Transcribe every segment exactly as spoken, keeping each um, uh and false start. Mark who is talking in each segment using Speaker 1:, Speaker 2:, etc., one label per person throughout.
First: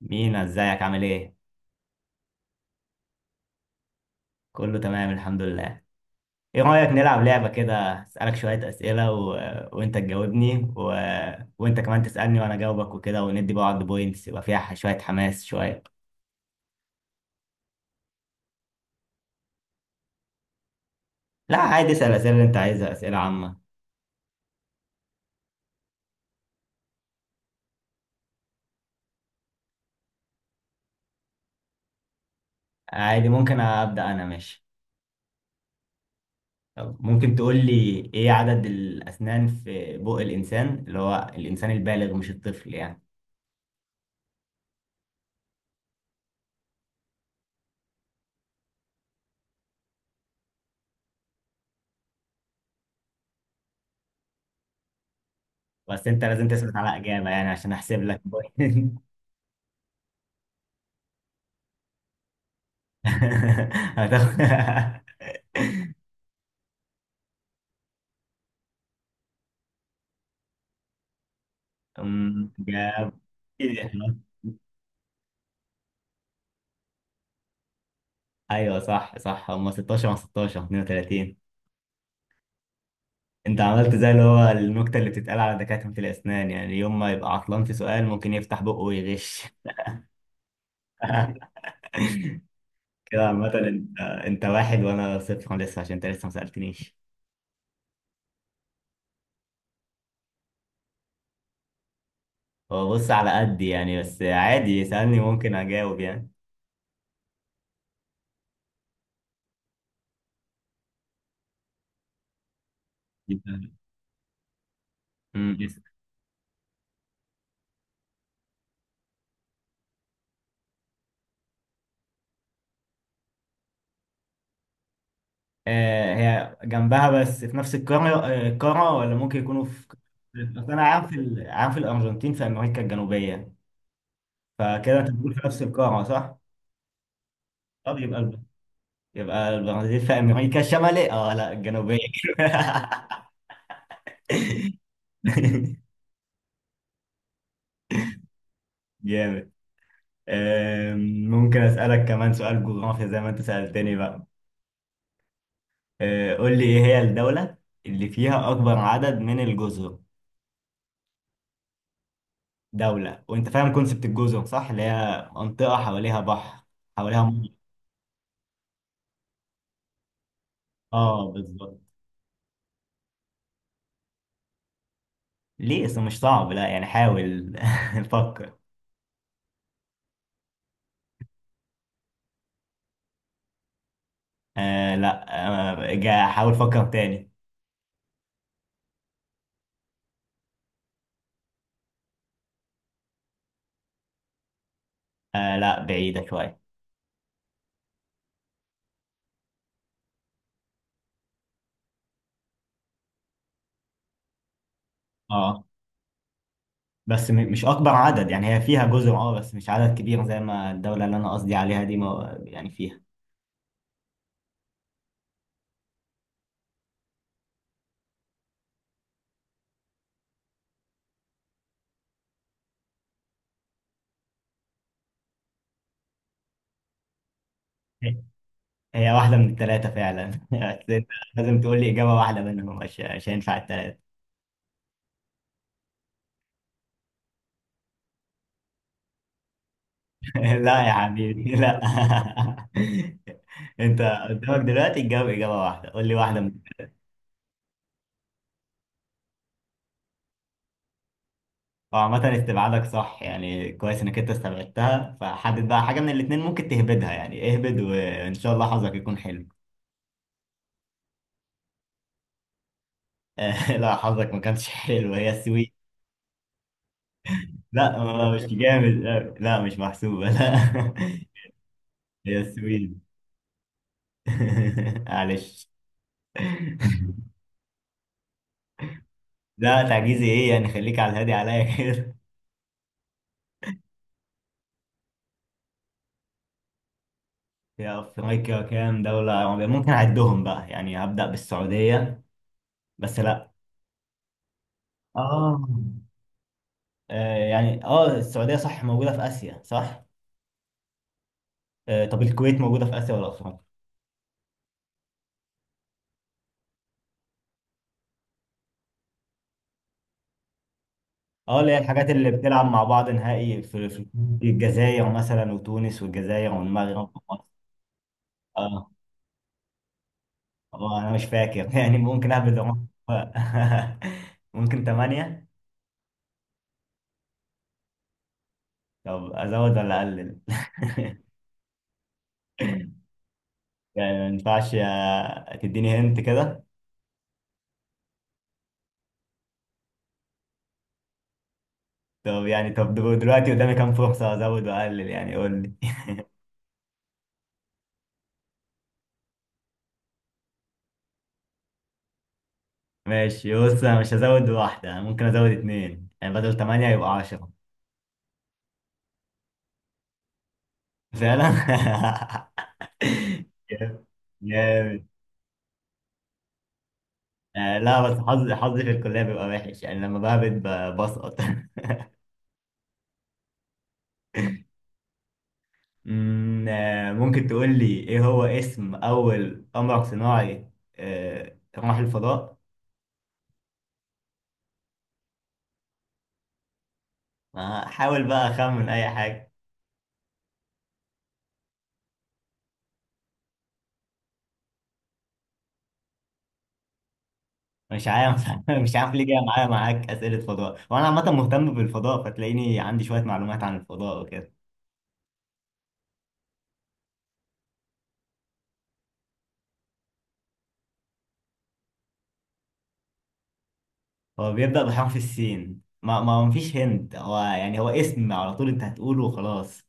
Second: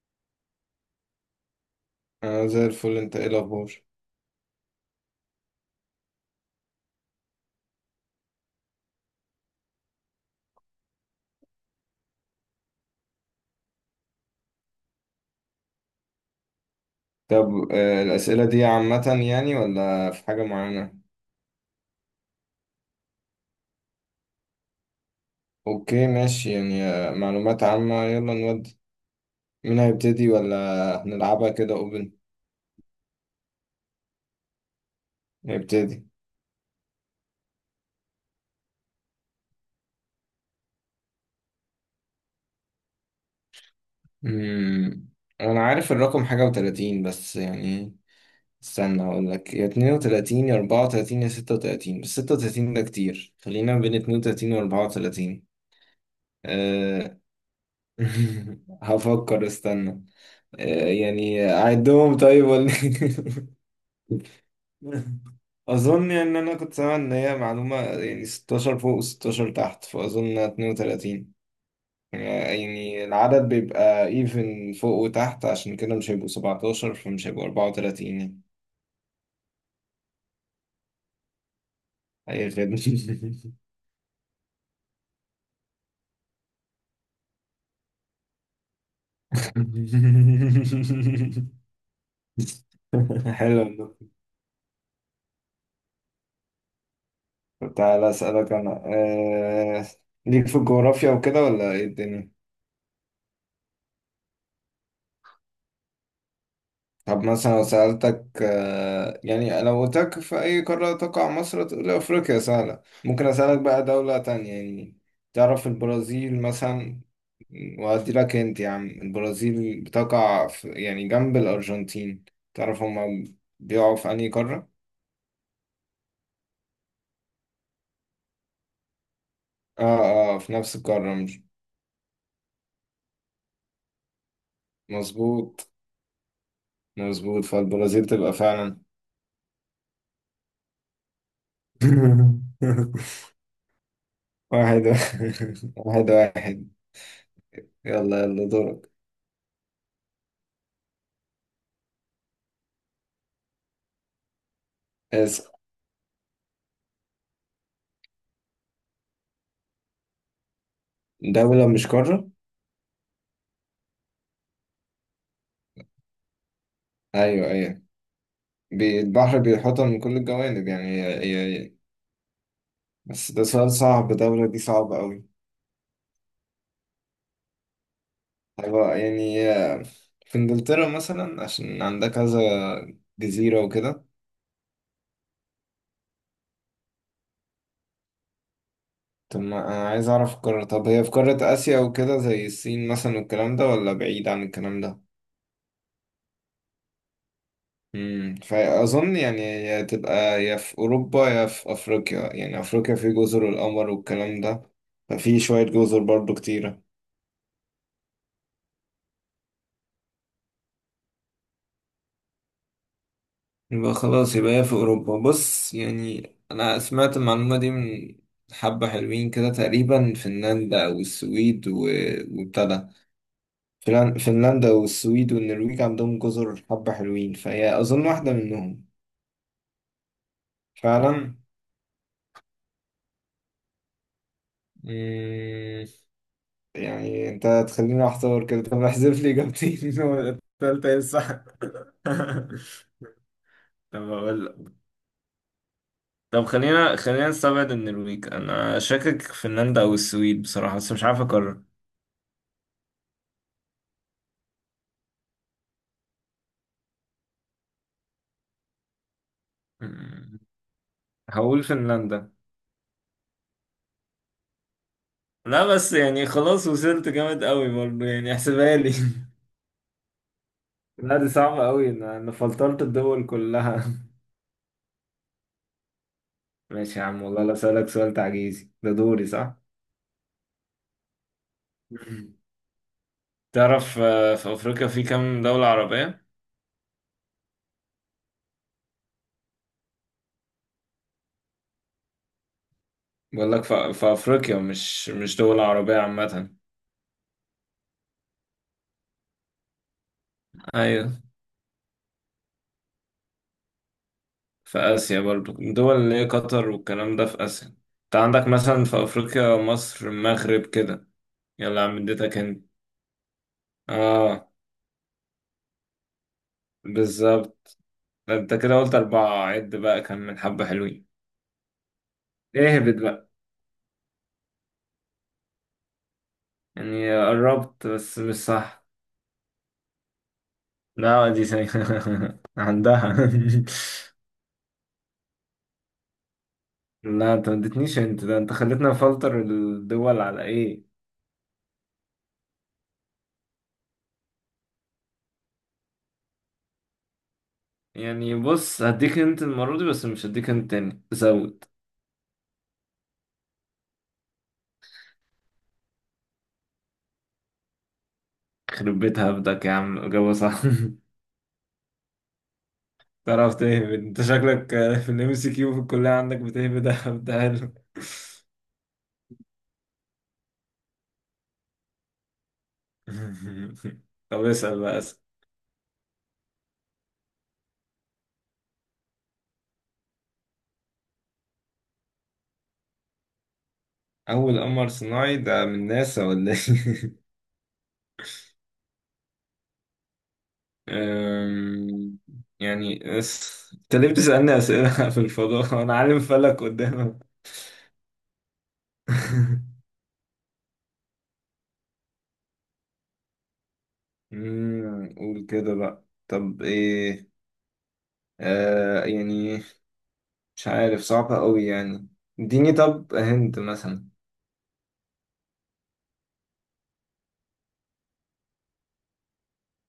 Speaker 1: مينا، ازيك؟ عامل ايه؟
Speaker 2: أنا زي الفل. أنت إيه الأخبار؟
Speaker 1: كله تمام الحمد لله. ايه رأيك نلعب لعبة كده؟ اسألك شوية اسئلة و... وانت تجاوبني، و... وانت كمان تسألني وانا اجاوبك وكده، وندي بعض بوينتس يبقى فيها ح- شوية حماس شوية.
Speaker 2: طب آه، الأسئلة دي عامة يعني ولا في حاجة معينة؟
Speaker 1: لا عادي، اسأل الاسئلة اللي انت عايزها، اسئلة عامة.
Speaker 2: أوكي ماشي، يعني آه، معلومات عامة. يلا نودي. مين هيبتدي، ولا هنلعبها كده أوبن؟
Speaker 1: عادي ممكن ابدأ انا، ماشي.
Speaker 2: هيبتدي.
Speaker 1: طب ممكن تقول لي ايه عدد الاسنان في بق الانسان، اللي هو الانسان البالغ مش الطفل يعني.
Speaker 2: مم. أنا عارف الرقم حاجة وتلاتين بس يعني، استنى أقول لك، يا اتنين وتلاتين يا أربعة وتلاتين يا ستة وتلاتين، بس ستة وتلاتين ده كتير. خلينا بين اتنين وتلاتين وأربعة وتلاتين.
Speaker 1: بس انت لازم تثبت على
Speaker 2: أه...
Speaker 1: اجابة يعني، عشان احسب لك بوينت.
Speaker 2: هفكر، استنى. أه يعني أعدهم طيب، ولا
Speaker 1: هتاخد.
Speaker 2: اظن يعني ان انا كنت سامع ان هي معلومه يعني ستاشر فوق وستاشر تحت، فاظن اثنان وثلاثون يعني.
Speaker 1: أم،
Speaker 2: يعني
Speaker 1: جاب.
Speaker 2: العدد
Speaker 1: إيه
Speaker 2: بيبقى
Speaker 1: ده؟
Speaker 2: ايفن فوق وتحت، عشان كده مش هيبقوا سبعة عشر، فمش هيبقوا أربعة وتلاتين يعني.
Speaker 1: ايوه صح صح، هم ستاشر مع ستاشر اتنين وتلاتين.
Speaker 2: اي خدمه.
Speaker 1: انت عملت زي اللي هو النكته اللي بتتقال على دكاتره الاسنان، يعني يوم ما يبقى عطلان في سؤال ممكن يفتح بقه ويغش. كده عامه
Speaker 2: حلو والله.
Speaker 1: انت انت واحد وانا صفر لسه، عشان انت لسه ما سالتنيش.
Speaker 2: طب تعالى اسالك انا. أه... ليك في الجغرافيا وكده، ولا ايه الدنيا؟
Speaker 1: هو بص، على قد يعني، بس عادي يسالني ممكن اجاوب يعني.
Speaker 2: طب مثلا لو سألتك، آه، يعني لو قلت لك في أي قارة تقع مصر، تقول لي أفريقيا. سهلة. ممكن أسألك بقى دولة تانية يعني.
Speaker 1: أمم،
Speaker 2: تعرف
Speaker 1: يس.
Speaker 2: البرازيل مثلا؟ وأدي لك أنت يا عم، البرازيل بتقع في يعني جنب الأرجنتين. تعرف هما بيقعوا في أنهي قارة؟
Speaker 1: آه هي جنبها، بس في نفس القاره، آه، القاره ولا ممكن يكونوا
Speaker 2: آه،
Speaker 1: في.
Speaker 2: آه، في
Speaker 1: أصل
Speaker 2: نفس
Speaker 1: انا عارف
Speaker 2: القارة، مش
Speaker 1: ال- عارف الارجنتين في امريكا الجنوبيه، فكده انت بتقول في نفس
Speaker 2: مظبوط؟
Speaker 1: القاره صح؟
Speaker 2: مظبوط،
Speaker 1: طب
Speaker 2: فالبرازيل
Speaker 1: يبقى
Speaker 2: تبقى
Speaker 1: الب...
Speaker 2: فعلا.
Speaker 1: يبقى البرازيل في امريكا الشماليه، اه لا الجنوبيه.
Speaker 2: واحد واحد واحد واحد. يلا يلا دورك.
Speaker 1: جامد. آم، ممكن اسالك كمان سؤال جغرافيا زي ما انت سالتني بقى.
Speaker 2: اسأل.
Speaker 1: آه، قول لي ايه هي الدوله اللي فيها اكبر عدد من الجزر.
Speaker 2: دولة مش قارة.
Speaker 1: دوله. وانت فاهم كونسبت الجزر صح؟ اللي هي منطقه حواليها بحر، حواليها
Speaker 2: ايوه،
Speaker 1: ميه.
Speaker 2: ايوه، بي- البحر بيحوطها من كل الجوانب، يعني هي
Speaker 1: اه
Speaker 2: هي
Speaker 1: بالظبط.
Speaker 2: بس ده سؤال صعب، الدولة دي صعبة أوي.
Speaker 1: ليه؟ اصل مش صعب، لا يعني حاول. فكر.
Speaker 2: هيبقى يعني، آه، في إنجلترا مثلا، عشان عندها كذا جزيرة وكده.
Speaker 1: آه لا، آه جا- حاول فكر تاني.
Speaker 2: طب ما أنا عايز أعرف القارة، طب هي في قارة آسيا وكده زي الصين مثلا والكلام ده، ولا بعيد عن الكلام ده؟
Speaker 1: آه لا، بعيدة شوية.
Speaker 2: امم فأظن يعني هي تبقى يا في أوروبا يا في أفريقيا، يعني أفريقيا في جزر القمر والكلام ده، ففي
Speaker 1: اه
Speaker 2: شوية جزر برضو كتيرة.
Speaker 1: بس م- مش أكبر عدد، يعني هي فيها جزر اه، بس مش عدد كبير زي ما الدولة اللي أنا قصدي عليها دي ما يعني فيها.
Speaker 2: يبقى خلاص يبقى هي في أوروبا. بص يعني أنا سمعت المعلومة دي من حبة حلوين كده تقريبا، فنلندا والسويد و... وابتدى، فنلن- فنلندا والسويد والنرويج عندهم جزر حبة حلوين، فهي أظن
Speaker 1: هي،
Speaker 2: واحدة منهم.
Speaker 1: هي واحدة من الثلاثة فعلا. بس أنت
Speaker 2: فعلا.
Speaker 1: لازم تقول لي إجابة واحدة منهم، مش مش هينفع الثلاثة.
Speaker 2: مم، يعني أنت هتخليني أحتار كده؟ طب احذف لي إجابتين ولا
Speaker 1: لا
Speaker 2: التالتة
Speaker 1: يا
Speaker 2: هي الصح؟
Speaker 1: حبيبي لا. أنت
Speaker 2: طب أقول لك،
Speaker 1: قدامك دلوقتي تجاوب إجابة واحدة، قول لي واحدة
Speaker 2: طب
Speaker 1: من.
Speaker 2: خلينا خلينا نستبعد النرويج. أنا شاكك في فنلندا أو السويد بصراحة، بس مش عارف أقرر.
Speaker 1: وعامة استبعادك صح يعني، كويس إنك أنت استبعدتها، فحدد بقى حاجة من الاتنين ممكن تهبدها. يعني اهبد وإن شاء الله حظك يكون حلو.
Speaker 2: مم. هقول فنلندا.
Speaker 1: لا، حظك ما كانش حلو، هي
Speaker 2: لا
Speaker 1: السويد.
Speaker 2: بس يعني خلاص وصلت، جامد قوي
Speaker 1: لا
Speaker 2: برضه،
Speaker 1: ما-
Speaker 2: يعني
Speaker 1: مش آه،
Speaker 2: احسبها
Speaker 1: جامد،
Speaker 2: لي.
Speaker 1: لا لا، مش محسوبة لا.
Speaker 2: لا دي صعبة أوي، أنا أنا
Speaker 1: هي
Speaker 2: فلترت
Speaker 1: السويد.
Speaker 2: الدول كلها.
Speaker 1: معلش.
Speaker 2: ماشي يا عم، والله لا أسألك سؤال تعجيزي. ده دوري صح؟
Speaker 1: لا تعجيزي ايه يعني، خليك على الهادي عليا كده.
Speaker 2: مم. تعرف آه، في افريقيا في كام دولة عربية؟
Speaker 1: يا افريقيا، كام دولة عربية؟ ممكن اعدهم بقى. يعني هبدأ بالسعودية، بس لا.
Speaker 2: بقول لك في في افريقيا، مش مش دول
Speaker 1: اه،
Speaker 2: عربية عامة.
Speaker 1: آه، يعني اه السعودية صح، موجودة في آسيا صح.
Speaker 2: ايوه.
Speaker 1: آه، طب الكويت موجودة في آسيا ولا أفريقيا؟
Speaker 2: في اسيا برضو، دول اللي هي قطر والكلام ده في اسيا، انت عندك مثلا في افريقيا مصر المغرب كده.
Speaker 1: اه اللي هي
Speaker 2: يلا يا عم،
Speaker 1: الحاجات اللي
Speaker 2: اديتك انت.
Speaker 1: بتلعب مع بعض نهائي في في.
Speaker 2: اه،
Speaker 1: الجزائر مثلا، وتونس والجزائر والمغرب ومصر.
Speaker 2: بالظبط. ده انت كده
Speaker 1: اه،
Speaker 2: قلت أربعة، عد بقى، كان من حبة
Speaker 1: اه
Speaker 2: حلوين.
Speaker 1: انا مش فاكر. يعني ممكن اهبد رقم.
Speaker 2: اهبط بقى.
Speaker 1: ممكن ثمانية.
Speaker 2: يعني قربت بس مش صح.
Speaker 1: طب ازود ولا اقلل؟
Speaker 2: لا دي سي... عندها.
Speaker 1: يعني ما ينفعش آه، تديني هنت كده.
Speaker 2: لا انت ما اديتنيش، انت ده انت خليتنا نفلتر الدول على ايه.
Speaker 1: طب يعني، طب دل- دلوقتي قدامي كام فرصة ازود واقلل؟ يعني قول لي.
Speaker 2: يعني بص هديك انت المرة دي، بس مش هديك انت تاني. زود.
Speaker 1: ماشي بص، انا مش هزود واحدة، انا ممكن ازود اتنين يعني، بدل ثمانية يبقى عشرة.
Speaker 2: خرب بيت هبدك يا عم، إجابة صح.
Speaker 1: فعلا.
Speaker 2: تعرف تهبد انت شكلك،
Speaker 1: جامد.
Speaker 2: في الام سي كيو في الكلية عندك بتهبد هبدها له.
Speaker 1: آه لا، بس حظي، حظي في الكلية بيبقى وحش، يعني لما بهبت ب- بسقط.
Speaker 2: طب اسأل بقى.
Speaker 1: أمم، آه ممكن تقول لي ايه هو اسم اول قمر صناعي آه راح الفضاء؟
Speaker 2: أول قمر صناعي ده من ناسا ولا إيه؟
Speaker 1: ما حاول بقى، اخمن اي حاجة.
Speaker 2: أم، يعني اس- أنت ليه بتسألني أسئلة في الفضاء؟ أنا عالم فلك قدامك.
Speaker 1: مش عارف. مش عارف ليه جاية معايا، معاك أسئلة فضاء، وانا عامة مهتم بالفضاء، فتلاقيني عندي شوية معلومات عن الفضاء وكده.
Speaker 2: أمم، قول كده بقى. طب إيه؟ آه يعني مش عارف، صعبة أوي يعني. اديني طب هنت مثلا.
Speaker 1: هو بيبدأ بحرف السين. ما ما مفيش هند، هو يعني هو اسم على طول انت هتقوله وخلاص.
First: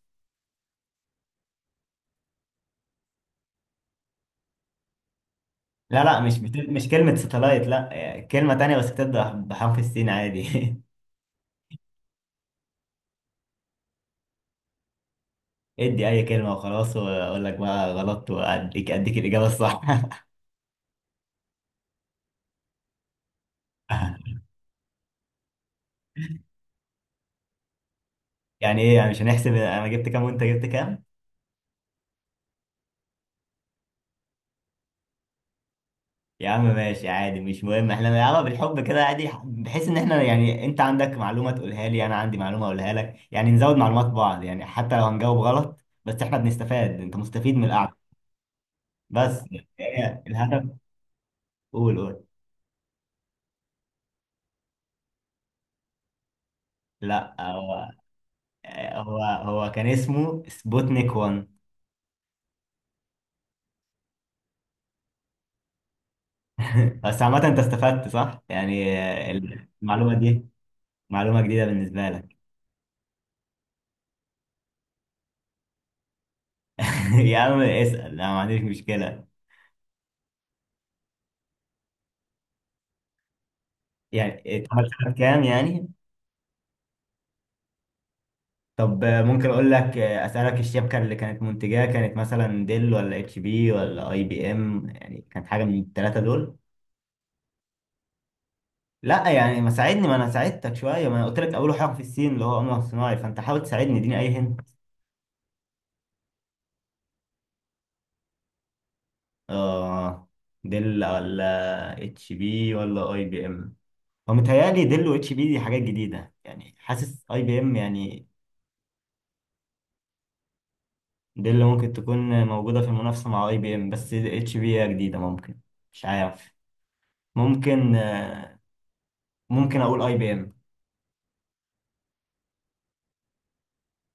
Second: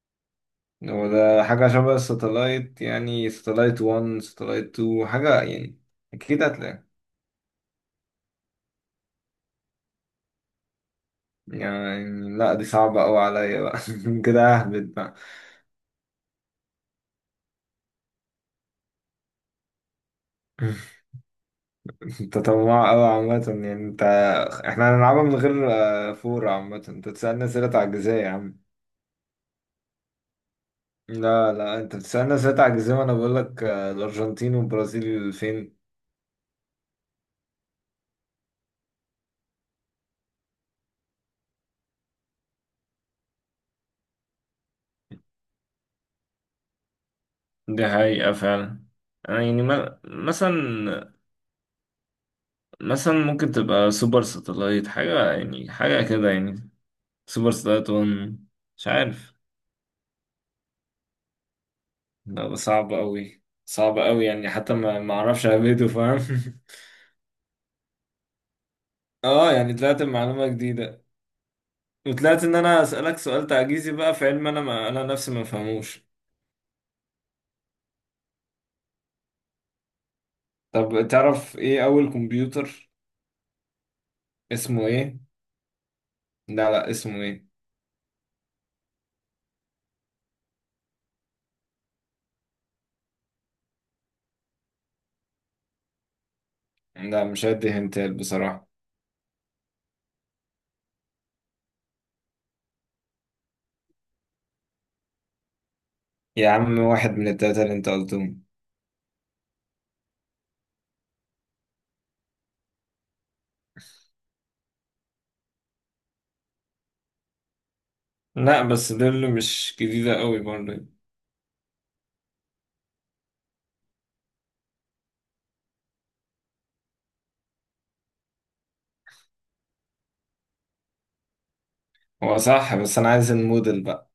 Speaker 2: هو ده حاجة شبه الساتلايت، يعني ساتلايت واحد ساتلايت اتنين، حاجة يعني؟
Speaker 1: لا لا، مش
Speaker 2: أكيد
Speaker 1: مش
Speaker 2: هتلاقي،
Speaker 1: مش كلمة ساتلايت، لا كلمة تانية بس بتبدأ بحرف السين عادي.
Speaker 2: يعني لا دي صعبة أوي عليا بقى. كده أهبد بقى.
Speaker 1: ادي أي كلمة وخلاص، وأقول لك بقى غلط، وأديك أديك الإجابة الصح.
Speaker 2: انت طماع قوي عامة يعني انت، احنا هنلعبها من غير آه، فور. عامة انت تسألني اسئلة تعجيزية يا عم.
Speaker 1: يعني إيه يعني، مش هنحسب أنا جبت كام وأنت جبت كام؟
Speaker 2: لا، لا، انت بتسألني اسئلة تعجيزية، وانا بقول لك آه، الارجنتين والبرازيل فين.
Speaker 1: يا عم ماشي عادي، مش مهم، احنا بنلعبها بالحب كده عادي، بحيث إن احنا يعني أنت عندك معلومة تقولها لي، أنا عندي معلومة أقولها لك، يعني نزود معلومات بعض يعني، حتى لو هنجاوب غلط. بس احنا بنستفاد، أنت مستفيد من
Speaker 2: دي
Speaker 1: القعدة
Speaker 2: حقيقة فعلا. آه،
Speaker 1: بس.
Speaker 2: يعني ما-
Speaker 1: هي الهدف.
Speaker 2: مثلا،
Speaker 1: قول قول.
Speaker 2: مثلا ممكن تبقى سوبر ساتلايت حاجة، يعني حاجة كده يعني،
Speaker 1: لا
Speaker 2: سوبر ساتلايت
Speaker 1: آه،
Speaker 2: واحد؟ مش
Speaker 1: هو
Speaker 2: عارف.
Speaker 1: هو كان اسمه سبوتنيك واحد.
Speaker 2: لا بس صعب قوي، صعب قوي، يعني حتى ما ما اعرفش اهبده، فاهم؟
Speaker 1: بس عامة انت استفدت صح؟ يعني
Speaker 2: اه
Speaker 1: ال-
Speaker 2: يعني طلعت
Speaker 1: المعلومة دي
Speaker 2: معلومة جديدة،
Speaker 1: معلومة جديدة بالنسبة لك.
Speaker 2: وطلعت ان انا اسالك سؤال تعجيزي بقى في علم انا، ما انا نفسي ما فهموش.
Speaker 1: يا عم اسأل، انا ما عنديش مشكلة.
Speaker 2: طب تعرف ايه اول كمبيوتر
Speaker 1: يعني
Speaker 2: اسمه
Speaker 1: اتعمل سنة
Speaker 2: ايه؟
Speaker 1: كام يعني؟
Speaker 2: لا، لا، اسمه ايه؟
Speaker 1: طب آه، ممكن اقول لك، آه، اسألك الشبكة اللي كانت منتجاه كانت مثلا ديل ولا اتش بي ولا اي بي ام؟ يعني كانت حاجة من الثلاثة دول؟
Speaker 2: لا مش هدي هنتال بصراحة.
Speaker 1: لا يعني ما ساعدني، ما انا ساعدتك شوية، ما انا قلت لك اول حاجة في الصين اللي هو قمر صناعي، فانت حاول تساعدني اديني اي.
Speaker 2: يا عم واحد من التلاتة اللي انت قلتهم.
Speaker 1: اه، ديل ولا اتش بي ولا اي بي ام. هو متهيألي ديل واتش بي دي حاجات جديدة يعني، حاسس اي بي ام يعني.
Speaker 2: لا بس دول مش جديدة قوي برضه.
Speaker 1: ديل ممكن تكون موجودة في المنافسة مع اي بي ام، بس اتش بي هي جديدة ممكن. مش عارف. ممكن آه، ممكن اقول اي بي ام.
Speaker 2: هو صح بس انا عايز الموديل بقى.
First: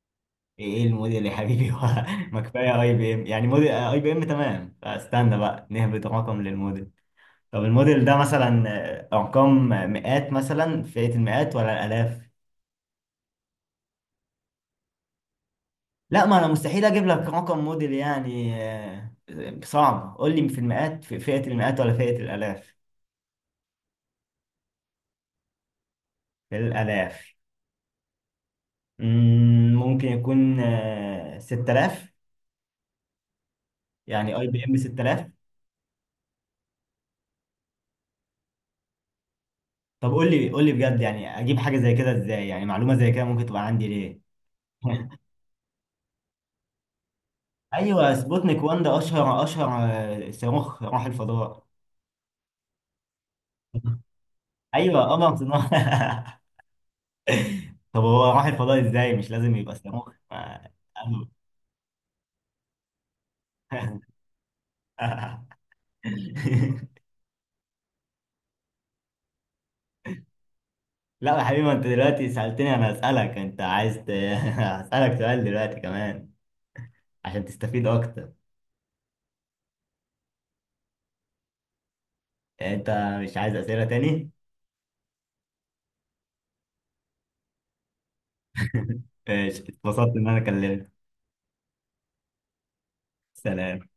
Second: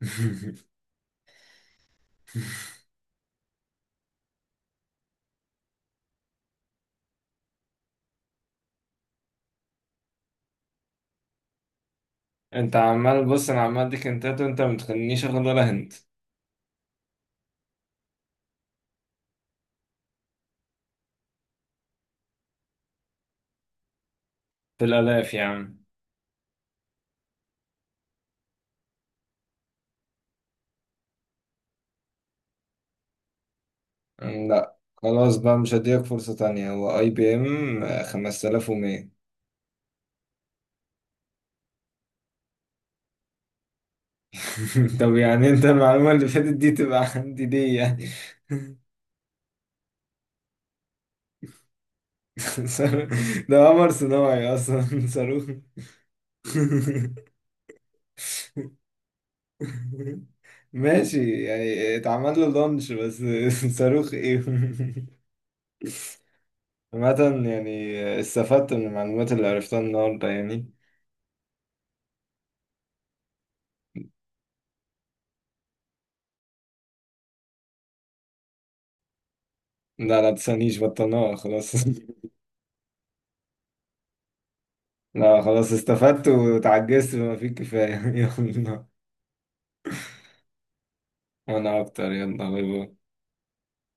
Speaker 1: ايه إيه الموديل يا حبيبي؟ هو، ما كفاية اي بي ام يعني، موديل اي بي ام تمام، فاستنى بقى نهبط رقم للموديل. طب الموديل ده مثلا آه، ارقام مئات مثلا، فئة المئات ولا الالاف؟
Speaker 2: انت عمال بص، انا عمال اديك هنتات وانت ما تخلينيش اخد ولا هنت.
Speaker 1: لا ما انا مستحيل اجيب لك رقم موديل يعني. آه، صعب، قول لي في المئات، في فئة المئات ولا فئة الالاف.
Speaker 2: في الالاف يا عم.
Speaker 1: في الالاف. مم، ممكن يكون آه، ست تلاف، يعني اي بي ام
Speaker 2: لا
Speaker 1: ست تلاف.
Speaker 2: خلاص بقى، مش هديك فرصة تانية. هو اي بي ام خمسة آلاف ومية.
Speaker 1: طب قول لي، قول لي بجد يعني، اجيب حاجة زي كده ازاي؟ يعني معلومة زي كده ممكن تبقى عندي ليه؟
Speaker 2: طب يعني انت المعلومة اللي فاتت دي تبقى عندي ليه يعني؟
Speaker 1: ايوه سبوتنيك واحد ده اشهر اشهر آه، صاروخ راح الفضاء.
Speaker 2: صاروخ- ده قمر صناعي اصلا.
Speaker 1: ايوه قمر
Speaker 2: صاروخ!
Speaker 1: صناعي. طب هو راح الفضاء ازاي؟ مش لازم يبقى صاروخ ما-
Speaker 2: ماشي يعني اتعمل له لونش بس. صاروخ ايه. عامة يعني استفدت من المعلومات اللي عرفتها النهاردة يعني.
Speaker 1: لا يا حبيبي، ما انت دلوقتي سألتني، انا هسألك. انت عايز ت... هسألك سؤال دلوقتي كمان عشان تستفيد اكتر.
Speaker 2: لا، لا، تسألنيش، بطلناها خلاص.
Speaker 1: يعني انت مش عايز أسئلة تاني؟
Speaker 2: لا خلاص، استفدت وتعجزت بما فيه الكفاية. يلا
Speaker 1: ماشي، اتبسطت ان انا كلمتك.
Speaker 2: انا اكتر. يلا، باي باي.
Speaker 1: سلام.